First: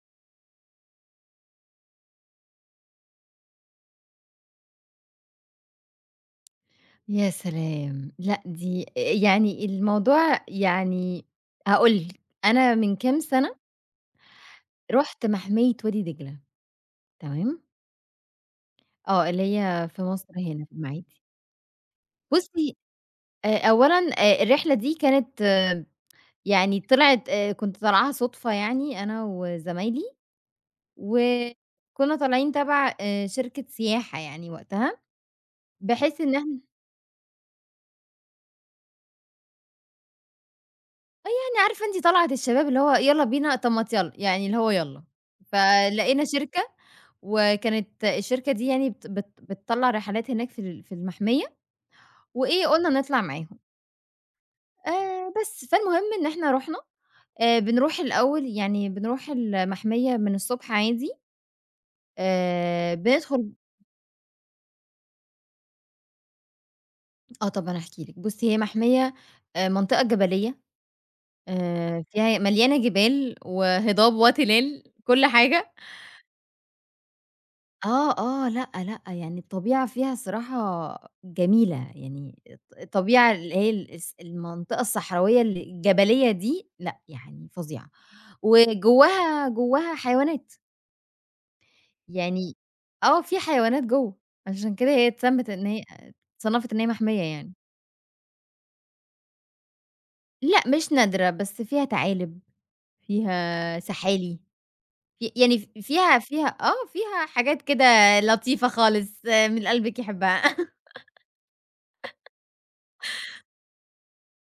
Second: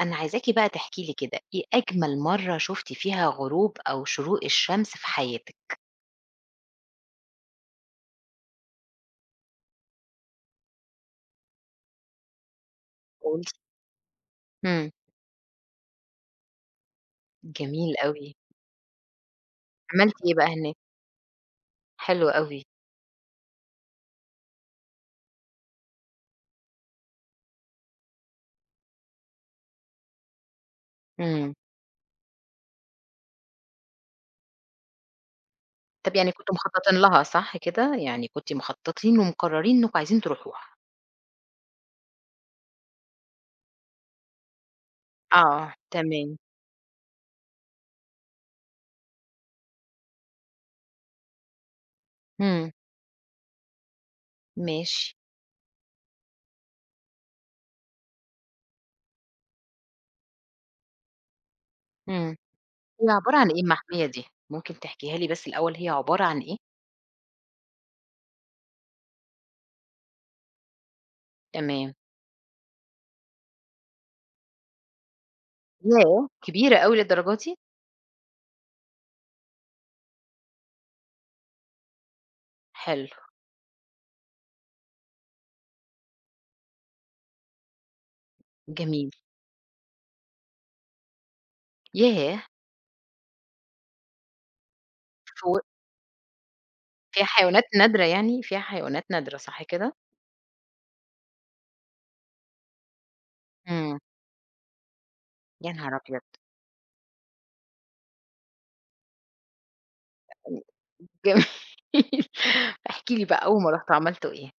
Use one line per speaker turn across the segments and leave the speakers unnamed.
أنا عايزاكِ بقى تحكي لي كده، إيه أجمل مرّة شُفتِ فيها غروب أو شروق الشمس في حياتِك؟
يا سلام. لأ دي أ يعني الموضوع يعني هأقول لِك. أنا من كام
كويس.
سنة
إمم.
رُحت مَحمية وادي دجلة. تمام؟
جميل أوي.
آه. اللي هي في
عملتِ
مصر
إيه بقى
هنا في
هناك؟
المَعَادي.
حلو أوي.
بُصّي، أ أولًا أ الرحلة دي كانت يعني طلعت أ كنت طالعاها صُدفة يعني أنا وزمايلي.
إمم.
وكُنّا طالعين تَبَع آآ، شركة سياحة يعني وقتها.
طب
بحيث
يعني
إن
كنتم
إحنا
مخطّطين لها صح كده؟ يعني كنتِ مخطّطين ومقرّرين إنّكم عايزين تروحوها.
آه. يعني عارفة أنتِ طَلعِة الشباب اللي هو يالّا بينا، طب ما تيالّا. يعني اللي هو يالّا.
آه
فلقينا
تمام.
شركة وكانت الشركة دي يعني بت بت بتطلّع رحلات هناك في ال في المَحمية، وإيه
إمم.
قُلنا نطلع معاهم.
ماشي.
آآ بس. فالمهم إن إحنا رُحنا. آآ بنروح الأول يعني بنروح المَحمية من الصبح عادي
إمم.
آآ
هي
بندخل
عبارة عن
ب
إيه المَحمية دي؟ ممكن تحكيها لي بس الأول هي عبارة عن إيه؟
آه طبعًا، احكي لِك بُصّي، هي محميّة آآ منطقة جبلية
تمام.
آآ، فيها مليانة جبال وهضاب وتلال كل حاجة.
ياه! كبيرة أوي للدرجة دي؟
آه، آه، لأ، لأ يعني الطبيعة فيها الصراحة جميلة، يعني الط
حلو.
الطبيعة اللي هي الص المنطقة الصحراوية الجبلية دي لأ، يعني فظيعة
جميل.
وجواها جواها حيوانات.
ياه!
يعني آه، في حيوانات جوّه، عشان كده هي اتسمّت
ف
إن هيّ اتصنّفت إن هي محميّة
فيها
يعني.
حيوانات نادرة يعني؟ فيها حيوانات نادرة صح كده؟
لأ، مش نادرة بس فيها تعالِب، فيها
امم.
سحالي في يعني
يانهار
فيها
أبيض!
فيها آه، فيها حاجات كده لطيفة خالص من اللي قلبِك يحبها.
يعني جميل احكِ لي بقى أول ما رحتوا عملتوا إيه؟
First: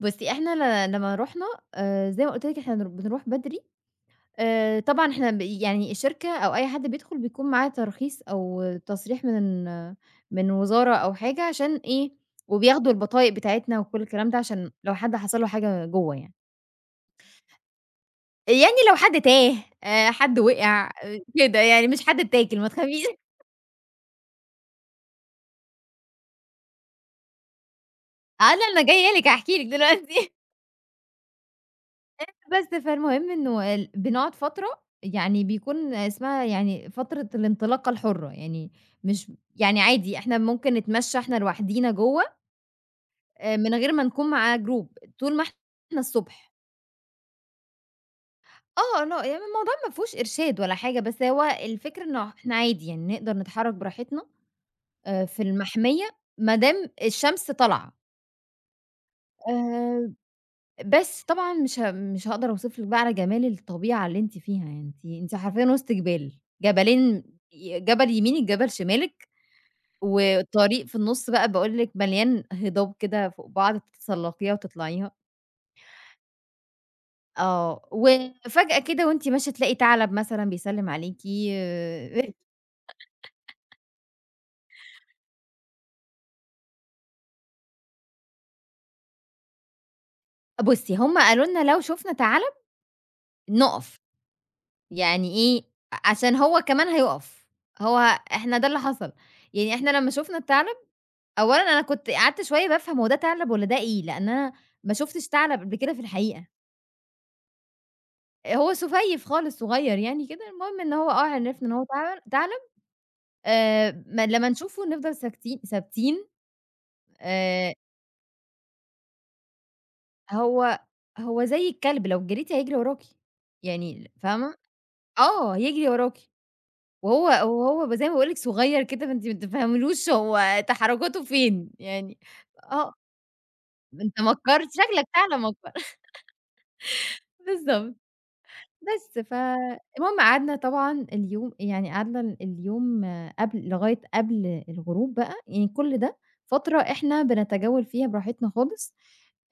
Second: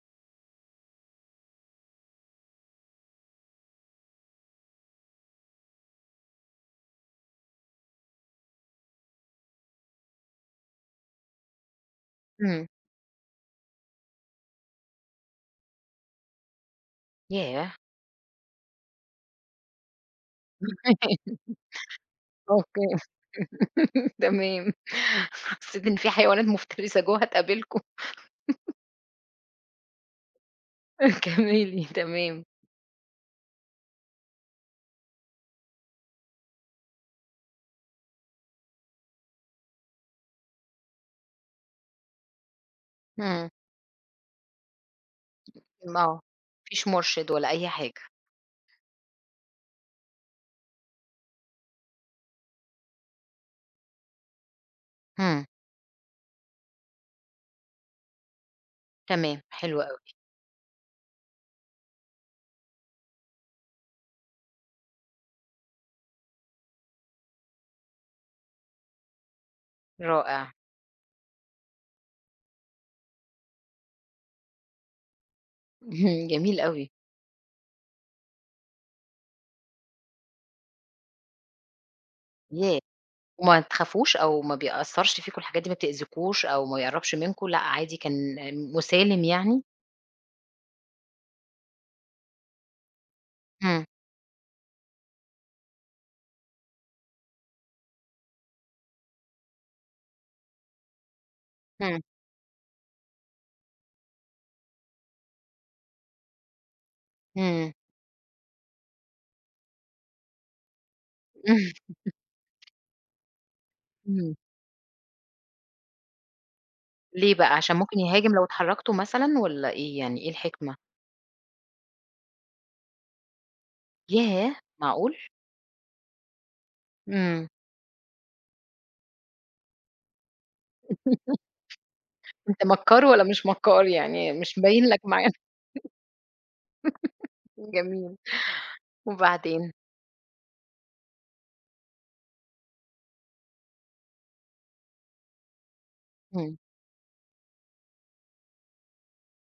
بُصّي، إحنا ل لمّا رُحنا، آآ زي ما قُلت لِك إحنا ن بنروح بدري آآ، طبعًا إحنا بي يعني الشركة أو أي حد بيدخل، بيكون معاه ترخيص أو تصريح من من وزارة أو حاجة عشان إيه،
امم.
وبياخدوا البطايق بتاعتنا وكلّ الكلام ده، عشان لو حد حصل له حاجة جُوّه يعني.
ياه!
يعني لو حد تاه آآ، حد وقع كده يعني، مش حد اتّاكل ما
أوكي،
تخافيش.
تمام، حسّيت إن في حيوانات مفترسة جوّه هتقابلكم.
آه، لأ أنا جايّه لِك هاحكِي لِك دلوقتي.
كمِّلي
أ
تمام.
بس، فالمهم إنه ال بنقعد فترة يعني بيكون اسمها يعني فترة الانطلاقة الحُرّة. يعني مش م يعني عادي، إحنا ممكن نتمشى إحنا لوحدينا جوّه،
إمم.
آآ من غير ما نكون مع جروب. طول ما
م
إحنا
آه. ما
الصبح.
فيش مُرشِد ولا أي حاجة.
آه. لأ يعني الموضوع ما فيهوش إرشاد ولا حاجة، بس هو الفكرة إنه إحنا عادي. يعني نقدر نتحرّك براحتنا أ في
همم.
المَحمية ما دام الشمس طالعة.
تمام، حلو أوي.
آآ، بس، طبعًا مش ه مش هاقدر أوصف لكِ بقى على جمال الطبيعة اللي أنتِ فيها، يعني أنتِ أنتِ حرفيًا وِسط جِبَال، جَبلين ي جَبَل يمينك، جَبَل شمالك
رائع.
وطريق في النُص بقى باقول لكِ مليان هِضاب كده فوق بعض تتسلّقيها وتطلعيها.
اهم، جميل أوي.
آه، وفجأة كده وأنتِ ماشي تلاقي تَعلَب مثلًا بيسلّم عليكِ أ
يا وما تخافوش أو ما بيأثّرش فيكم الحاجات دي ما بتأذيكوش أو ما بيقرّبش منكم، لأ، عادي كان مُسالم يعني؟
بُصّي، هم قالوا لنا لو شُفنا تَعلَب،
إمم.
نُقف، يعني إيه؟ أ عشان هو كمان هيُقف، هو إحنا ده اللي حصل. يعني إحنا لمّا شُفنا التَعلَب، أولًا أنا
إمم.
كنت قعدت شوية بافهم هو ده تَعلَب والّا ده إيه؟ لإن أنا ما شُفتش تَعلَب قبل كده في الحقيقة.
إمم.
آآ، هو سُفيّف خالص صغيّر يعني كده، المهم إن هو آه عرفنا إن هو تعلم تعلب آآ، م
إمم.
لمّا نشوفه نفضل ساكتين ثابتين
ليه بقى،
آآ
عشان ممكن يهاجم لو اتحركتم مثلًا والّا إيه يعني، إيه الحكمة؟
هو هو زي الكلب لو جريتِ هيجري وراكِ، يعني فاهمة،
ياه! معقول.
آه يجري وراكِ. وهو
إمم.
وهو ب زي ما باقول لِك صغيّر كده، فأنتِ ما بتفهميلوش هو تحركاته فين، يعني
أنت
آه
مكار والّا مش مكار
أنت
يعني مش
مكّار، أنت
مبيّن لك
شكلك
معالم،
فعلًا مكّار، بالضبط،
جميل
بس،
وبعدين؟
فالمهم قعدنا طبعًا اليوم يعني قعدنا ال اليوم قبل لغاية قبل الغروب بقى، يعني كُلّ ده
إمم.
فترة إحنا بنتجول فيها براحتنا خالص،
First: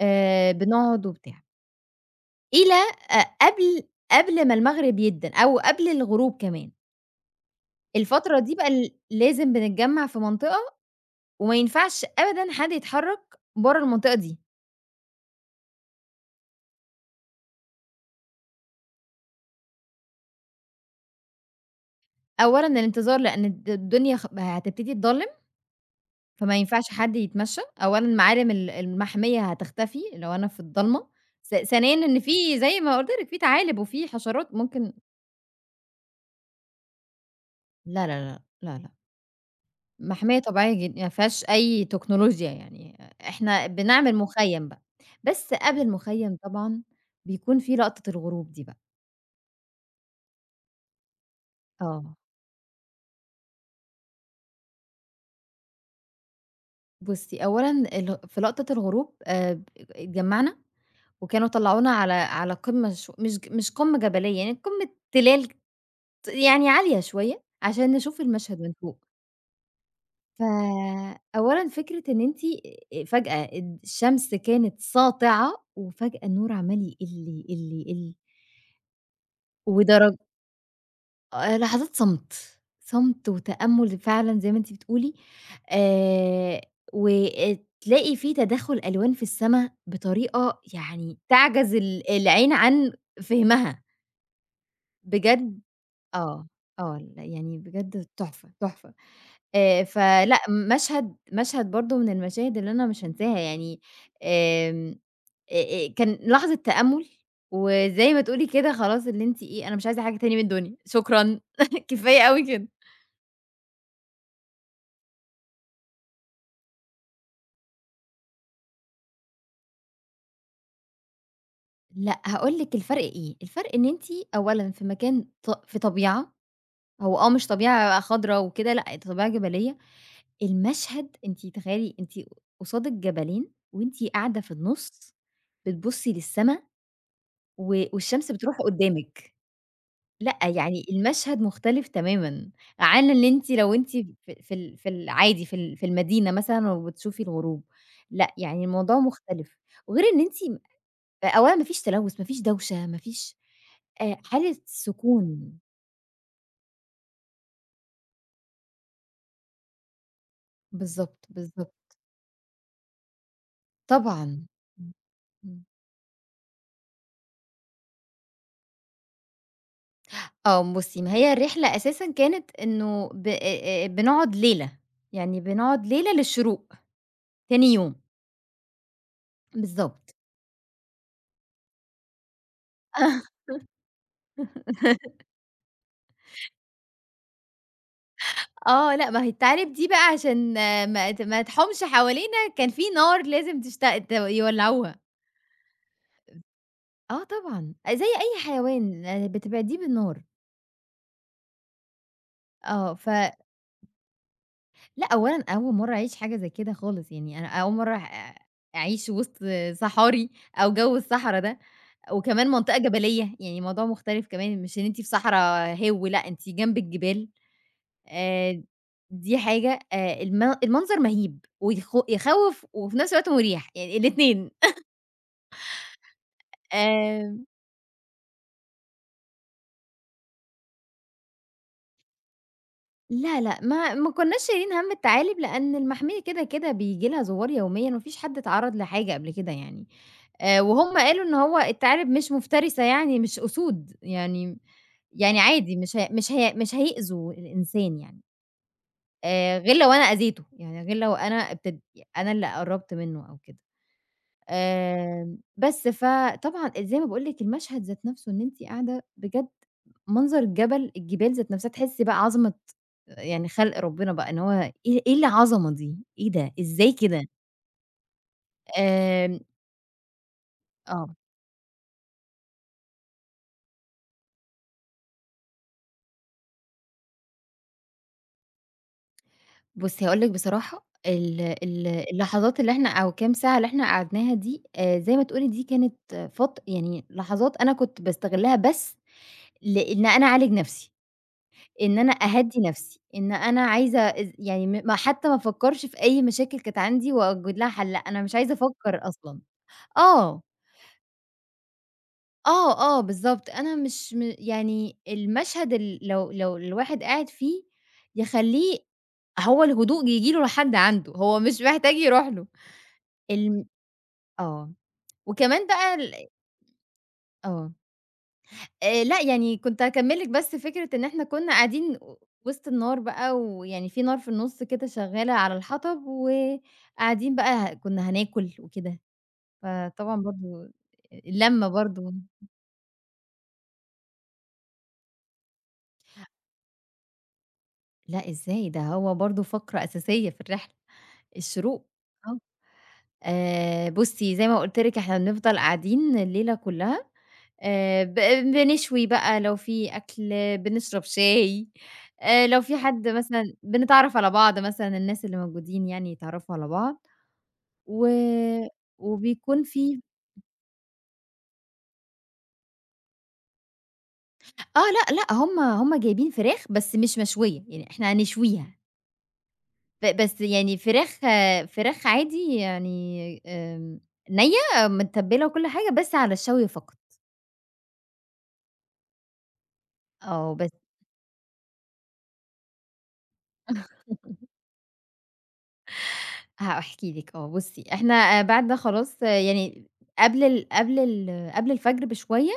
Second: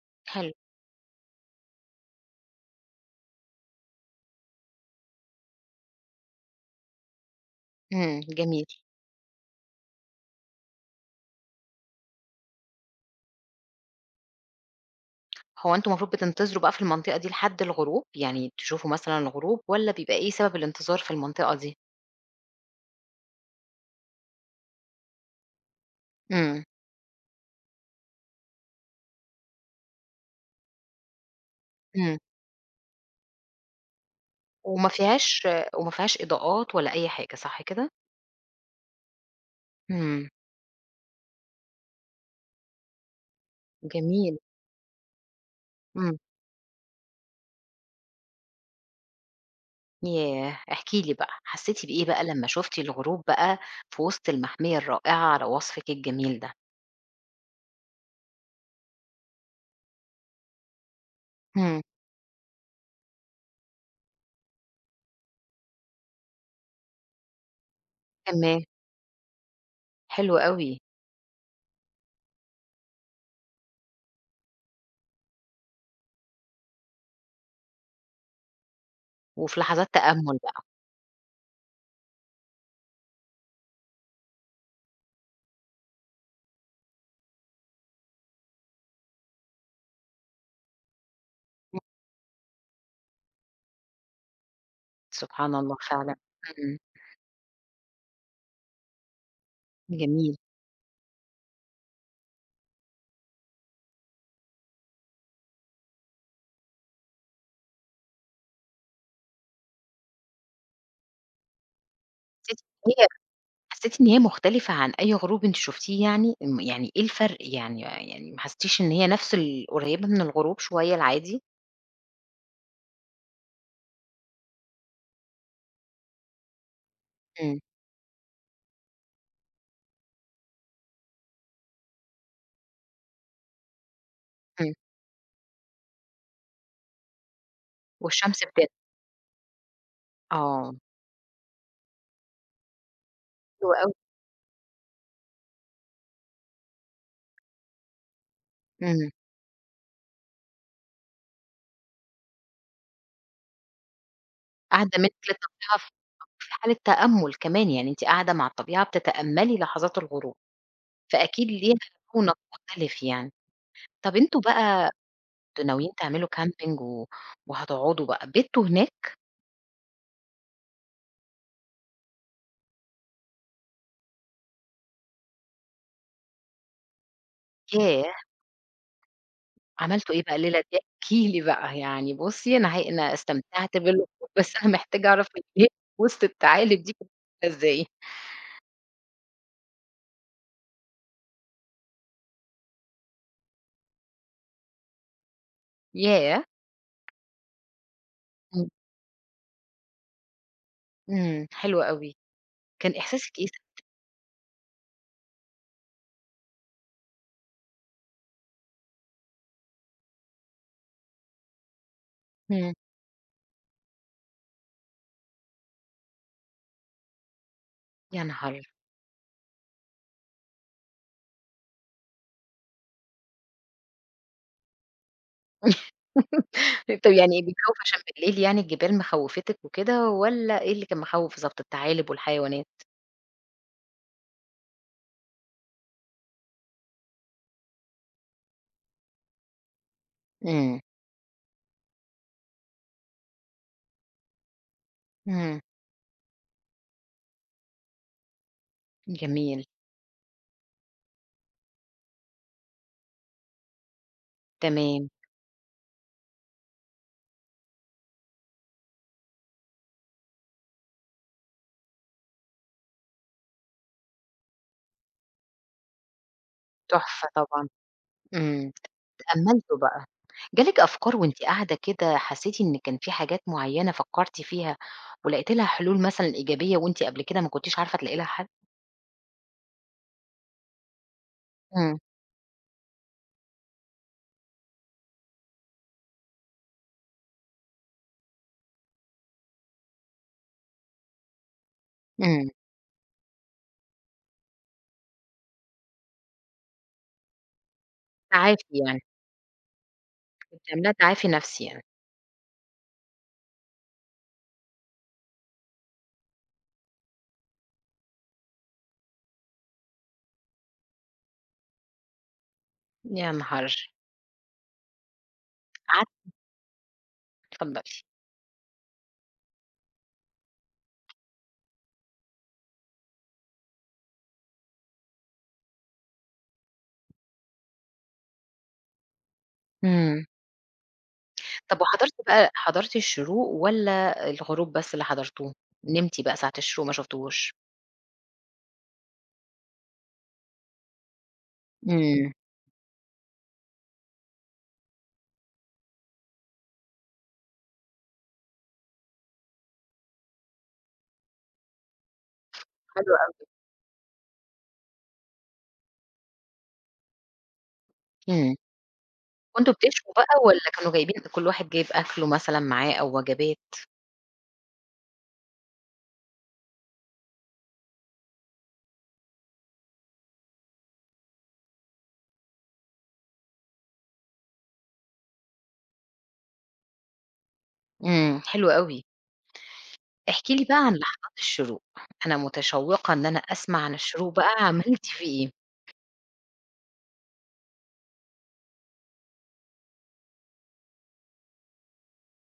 آآ،
حلو.
بنقعد وبتاع. إلى ق قبل قبل ما المغرب يأدّن أو قبل الغروب كمان.
إمم،
الفترة دي
جميل.
بقى ل لازم بنتجمّع في منطقة، وما ينفعش أبدًا حد يتحرك بره المنطقة دي.
هو أنتم مفروض بتنتظروا بقى في المنطقة دي لحد الغروب؟ يعني تشوفوا مثلًا الغروب، والّا بيبقى إيه سبب الانتظار في المنطقة دي؟
أولًا الانتظار لأن الد الدنيا خ هتبتدي تضلّم، فما
إمم.
ينفعش حد يتمشّى، أولًا معالِم ال المحمية هتختفي، لو أنا في الضلمة، ث ثانيًا
إمم.
إن في زي ما قلت لكِ في تعالِب وفي حشرات
وما
ممكن
فيهاش وما فيهاش إضاءات ولا أي حاجة صح كده؟
لا، لا، لا، لأ، لأ.
إمم.
محمية طبيعية جدًا، يعني ما فيهاش أي تكنولوجيا يعني، إحنا بنعمل
جميل.
مخيّم بقى، بس قبل
إمم.
المخيّم طبعًا، بيكون في لقطة الغروب دي بقى.
ياه! احكِ لي بقى، حسيتِ بإيه
آه.
بقى لمّا شُفتِ الغروب بقى، في وسط المحمية الرائعة على وصفِك الجميل ده؟
بُصّي، أولًا ال في لقطة الغروب آآ، اتجمّعنا، وكانوا
إمم.
طلّعونا على على قمة ش مش مش قمة جبلية يعني، قمة تلال ت يعني عالية شوية، عشان نشوف المشهد
تمام.
من فوق.
حلو
ف
أوي.
أولًا فكرة إن أنتِ فجأة الد الشمس كانت ساطعة، وفجأة النور عمّال يقلّ، يقلّ، يقلّ.
وفي لحظات
ودرج
تأمّل بقى.
آآ، لحظات صمت، صمت وتأمل فعلًا زي ما أنتِ بتقولي، آآ، وآآ تلاقي في تداخل ألوان في السما بطريقة يعني تعجز
امم.
ال العين عن فهمها.
سبحان
بجد
الله فعلًا،
آه،
إمم.
آه، ال يعني بجد تحفة، تحفة. آآ،
جميل.
فلأ مشهد مشهد برضو من المشاهد اللي أنا مش هانساها يعني آمم، أ-أ كان لحظة تأمُّل، وزي ما تقولي كده خلاص اللي أنتِ إيه أنا مش عايزة حاجة تاني من الدنيا، شكرًا كفاية أوي
حسّيتِ
كده.
إن هي حسّيتِ إن هي مختلفة عن أي غروب أنتِ شُفتيه يعني، ام يعني إيه الفرق يعني يعني ما حسيتيش إن هي نفس ال قريبة من الغروب شوية العادي؟
لأ هاقول لِك الفرق إيه، الفرق إن أنتِ أولًا في مكان ط في طبيعة، هو آه مش
إمم.
طبيعة خضرا وكده، لأ طبيعة جبلية، المشهد أنتِ تخيلي أنتِ قصادِك جبلين وأنتِ قاعدة في
إمم.
النُص بتبصّي للسما، و والشمس
والشمس
بتروح
بتن
قدامِك، لأ
آه.
يعني المشهد مختلف تمامًا عن إن أنتِ
حلو
لو
أوي.
أنتِ ف في ال في العادي في ال في المدينة مثلًا وبتشوفي الغروب، لأ يعني الموضوع
إمم.
مختلف. وغير إن أنتِ أ أولًا ما فيش تلوث، ما فيش دوشة، ما فيش آآ، حالة
قاعدة منِّك
سكون.
للطبيعة ف في حالة تأمُّل كمان، يعني أنتِ قاعدة مع الطبيعة بتتأملي لحظات الغروب،
بالضبط
فأكيد
بالضبط.
ليها رونق مختلف يعني، طب أنتم
طبعًا
بقى
امم، امم.
كنتم ناويين تعملوا كامبنج و وهتقعدوا بقى، بِتّوا هناك؟
آه بُصّي ما هي الرحلة أساسًا كانت إنه بأ أ بنقعد ليلة، يعني بنقعد ليلة للشروق تاني يوم.
ياه! عملتم
بالضبط.
إيه بقى الليلة دي احكِ لي بقى، يعني بُصّي أنا ه أنا استمتعت بال [unintelligible] بس أنا محتاجة أعرف [unintelligible] وسط التعالب دي [unintelligible] إزاي؟
آه، لأ ما هي التعالب دي بقى عشان ما ت ما تحومش حوالينا كان في نار لازم تشتغ ت يولّعوها. آمم
ياه!
آه طبعًا، زي أي
إمم.
حيوان بتبعديه بالنار.
إمم، حلو أوي،
آه،
كان
ف
إحساسك إيه ساعتها؟
لأ أولًا أول مَرّة أعيش حاجة زي كده خالص، يعني أنا أول مَرّة أع أعيش وسط صحاري أو جوّ الصحرا ده، وكمان
إمم.
منطقة جبلية، يعني الموضوع مختلف كمان، مش إن أنتِ في صحرا هِوّ لأ، أنتِ جنب الجبال،
يا
آآ،
نهار!
دي حاجة آآ، الم المنظر مَهيب ويخ يخوّف وفي نفس الوقت مُريح يعني الاتنين.
أ طب يعني
آمم.
بيخوّف عشان بالليل يعني الجبال مخوّفتك وكده، والّا إيه اللي كان مخوّف بالضبط التعالب والحيوانات؟
لا لأ، ما ما كناش شايلين هَمّ التعالب، لأن المحمية كده كده بييجي لها زوّار يوميًا، ما فيش حد اتعرّض لحاجة قبل كده يعني، آآ،
إمم.
وهُم قالوا إنّه هو التعالب مش مفترسة يعني، مش أُسود يعني يعني
إمم.
عادي مش ه مش هي مش هيؤذوا الإنسان يعني. آآ،
جميل.
غير لو أنا أذيته، يعني غير لو أنا ابتد ي أنا اللي قرّبت منه أو كده،
تمام.
آآ، بس فطبعًا زي ما باقول لِك المشهد ذات نَفسه إن أنتِ قاعدة بجد منظر الجبل، الجبال ذات نفسها تحسي بقى عظمة يعني خلق ربنا بقى إن هو إيه إيه العظمة دي، إيه ده إزاي كده؟!
تحفة طبعًا، إمم،
آمم
تأملتوا بقى؟ جالِك أفكار
آه.
وأنتِ قاعدة كده، حسيتِ إن كان في حاجات معيّنة فكرتِ فيها ولقيتِ لها حلول مثلًا إيجابية وأنتِ قبل كده ما كنتيش عارفة تلاقي لها حل؟
بُصّي هاقول لِك بصراحة، ال ال
امم.
اللحظات اللي إحنا أو كام ساعة اللي إحنا قعدناها دي، آآ، زي ما تقولِي دي كانت فت يعني لحظات أنا كنت باستغلها بس لإن أنا أعالج نَفسي، إن أنا
امم.
أهدّي نَفسي، إن أنا عايزة از يعني م ما حتّى ما افكرش في أي مشاكل كانت عندي وأوجد لها حل، لأ أنا مش عايزة
تعافي
أفكّر
يعني.
أصلًا، آه.
كنتِ عاملاها تعافي نَفسي يعني.
آه، آه، بالضبط، أنا مش م يعني المشهد ال لو لو الواحد قاعد فيه يخلّيه هو الهدوء ييجي له لحد عنده، هو مش محتاج يروح له،
يا
الم
نهار!
آه وكمان بقى
عت
ال آه.
اتفضلي.
آآ، لأ يعني كنت هاكمل لِك بس فكرة إن إحنا كنّا قاعدين وسط النار بقى، ويعني في نار في النُص كده شغّالة على الحطب، وقاعدين بقى ه كنّا هناكل وكده، فطبعًا
امم.
برضو اللمة
طب وحضرتِ
برضو
بقى حضرتِ الشروق والّا الغروب بس اللي حضرتوه، نمتِ بقى ساعة الشروق ما شفتيهوش؟
لأ إزاي؟! ده هو برضو فقرة أساسية في الرحلة، الشروق
امم.
آه، آآ، بُصّي زي ما قلت لِك إحنا بنفضل قاعدين الليلة كلّها، آآ، ب بنشوي بقى لو في أكْل، بنشرب شاي، آآ، لو في حد
حلو أوي.
مثلًا بنتعرّف على بعض مثلًا الناس اللي موجودين يعني يتعرّفوا على بعض، و
امم،
وبيكون
كنتم
في
بتشووا بقى
اهم.
والّا كانوا جايبين كل واحد جايب أكله مثلًا معاه أو وجبات؟
آه، لأ لأ، هُم هُم جايبين فراخ بس مش مشوية، يعني إحنا هنشويها. ب بس يعني فراخ فراخ عادي يعني، آمم نِيّة متبَّلة وكل حاجة، بس على الشَّوي فقط.
إمم، حلو أوي. احكِ
آه،
لي
بس
بقى عن لحظات الشُّروق، أنا متشوِّقة إن أنا أسمَع عن الشُّروق بقى، عملتِ فيه إيه؟
هاحكي لِك، آه بُصي إحنا بعد ده خلاص يعني، قبل ال قبل ال قبل الفجر بشوية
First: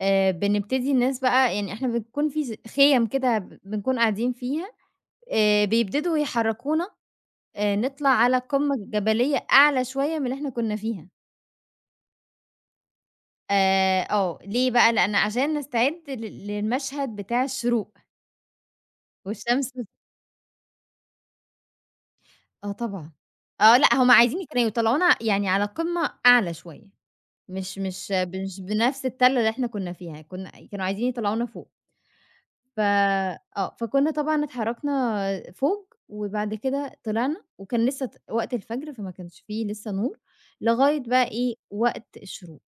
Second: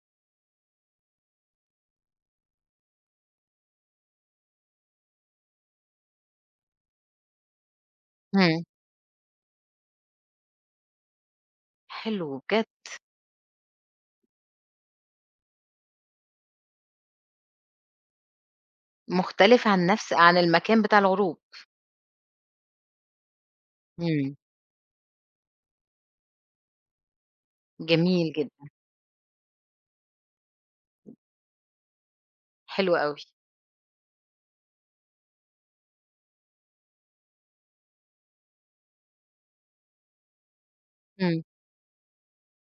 آآ، بنبتدي الناس بقى يعني إحنا بنكون في زي خِيَم كده ب بنكون قاعدين فيها، آآ، بيبتدوا يحرّكونا آآ، نطلَع على
إمم.
قمة جبلية أعلى شوية من اللي إحنا كنا فيها.
حلو بجد.
آآ، آه، ليه بقى، لأن عشان نستعِد لل للمشهَد بتاع الشّروق.
مختلف
والشمس
عن نفس عن المكان بتاع الغروب.
آه طبعًا آه لأ هُم
إمم.
عايزين كانوا يطلَّعونا يعني على قمة أعلى شوية مش مش
جميل
مش
جدًا.
بنفس التَل اللي إحنا كنا فيها، كنا كانوا عايزين يطلَّعونا فوق. ف
حلو أوي.
آه، فكنا طبعًا اتحرَّكنا فوق، وبعد كده طلَعنا، وكان لسه ت وقت الفجر، فما كانش في لسه نُور، لغاية بقى
إمم.
إيه وقت الشُّروق.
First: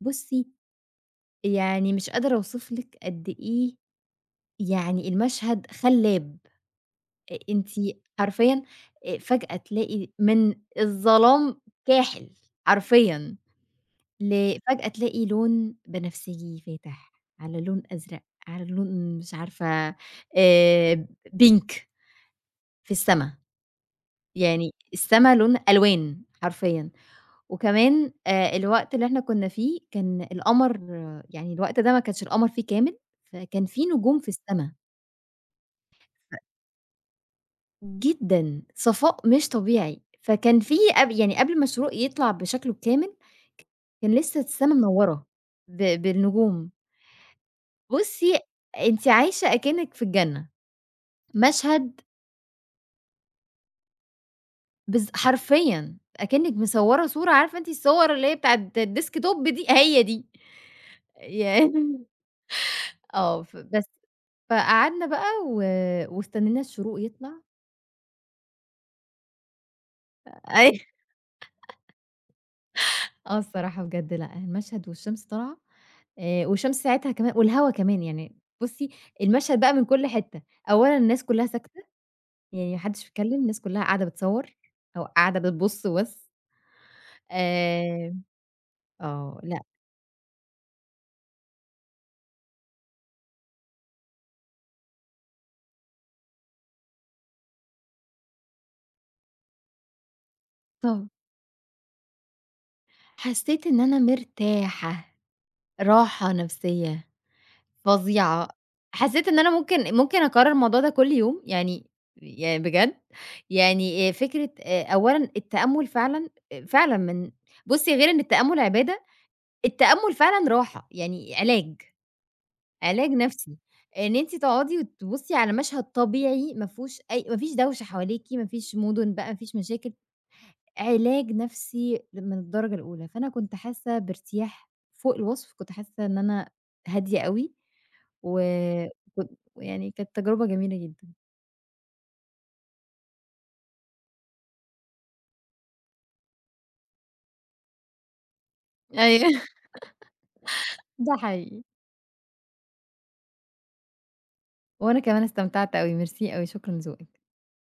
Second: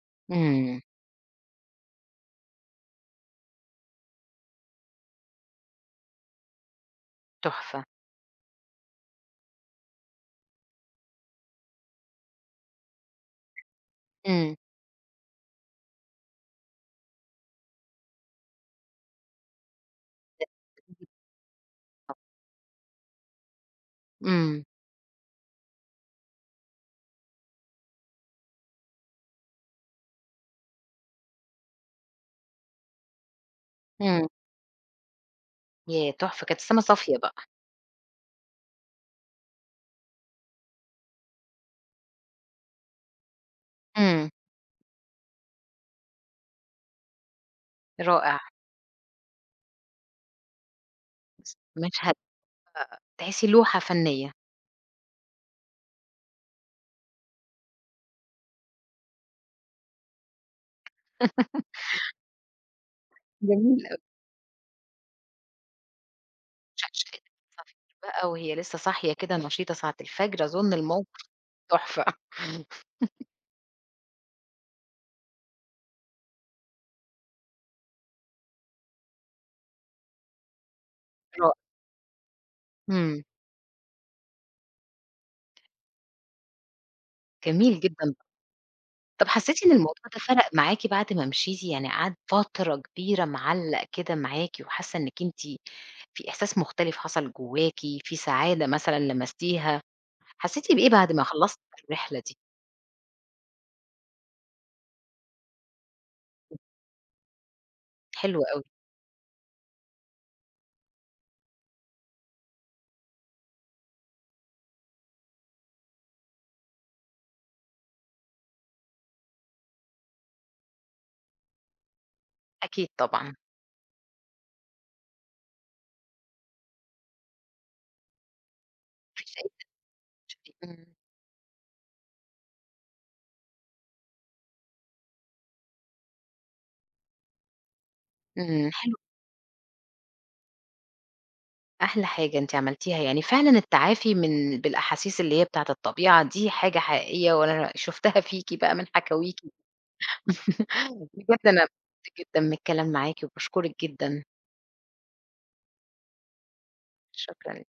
بُصي،
إمم.
يعني مش قادر أوصِف لِك قد إيه يعني المشهد خلاب. أ أنتِ
تحفة.
أ حرفيًا فجأة تلاقي من الظلام كاحِل حرفيًا،
إمم.
لفجأة تلاقِي لون بنفسجي فاتح على لون أزرق على لون مش عارفة آآ
[unintelligible]
pink.
آه.
في السما،
إمم.
يعني السما لون ألوان حرفيًا، وكمان آآ، الوقت اللي إحنا كنا فيه كان القمَر يعني الوقت ده ما كانش القمَر فيه كامل، فكان في نجوم في
إمم.
السما.
ياه!
ف
تحفة كانت السماء صافية بقى.
جدًا، صفاء مش طبيعي. فكان في قب يعني قبل ما الشروق يطلع بشكله الكامل، كان
امم.
لسّه السما منورة ب بالنجوم. بُصّي
رائع.
أنت عايشة أكنّك في الجنة.
[unintelligible]
مشهد
مشهد أ أ تحسي لوحة فنية.
بالض حرفيًا، أكنّك مصوَّرة صورة عارفة أنتِ الصور اللي هي بتاعة الديسك توب دي؟ هي دي. ين آه، فبس،
جميل أوي.
فقعدنا بقى و واستنينا الشروق
[unintelligible]
يطلع.
صافية بقى وهي لسّه صاحية كده نشيطة ساعة الفجر أظن
أي
الموقف تحفة.
آه الصراحة بجد لأ، المشهد والشمس طالعة آآ، والشمس ساعتها كما والهوا كمان يعني، بُصّي المشهد بقى من كُلّ حتّة، أولًا الناس كلّها
[unintelligible]
ساكتة، يعني ما حدش
امم.
بيتكلّم، الناس كلّها قاعدة بتصوّر أو قاعدة بتبص وبس.
جميل
آآ،
جدًا، طب
آه لأ.
حسّيتِ إن الموضوع ده فرق معاكِ بعد ما مشيتِ، يعني قعد فترة كبيرة معلّق كده معاكِ وحاسّة إنّك أنتِ في إحساس مختلف حصل جوّاكِ، في سعادة مثلًا لمستيها، حسّيتِ بإيه
طب
بعد ما خلصتِ الرحلة دي؟
حسيت إن أنا مرتاحة، راحة
امم.
نفسيّة،
حلو
فظيعة،
أوي.
حسّيت إن أنا ممكن ممكن أكرر الموضوع ده كُلّ يوم، يعني يعني بجد يعني آآ، فكرة آآ، أولًا التأمل فعلًا، فعلًا من بُصّي غير إن التأمل عبادة، التأمل فعلًا راحة، يعني علاج،
أكيد
علاج
طبعًا.
نَفسي، إن أنتِ تقعدي وتبصّي على مشهد طبيعي ما فيهوش أي ما فيش دوشة حواليكِ، ما فيش مدن بقى، ما فيش مشاكل،
[unintelligible] امم.
علاج نَفسي من الدرجة الأولى، فأنا كنت حاسّة بارتياح فوق الوصف، كنت حاسّة إن أنا هادية أوي
امم،
وكن
حلو
يعني كانت تجربة جميلة جدًا.
أحلى حاجة أنتِ عملتيها، يعني فعلًا التعافي من بالأحاسيس اللي هي بتاعة الطبيعة دي حاجة حقيقيّة وأنا شفتها فيكِ بقى من
أيوه
حكاويكِ،
ده
بجد أنا
حقيقي.
اتبسطت جدًا من الكلام معاكِ وباشكرِك جدًا.
وأنا كمان استمتعت أوي، ميرسي أوي شكرًا لذوقِك.
شكرًا.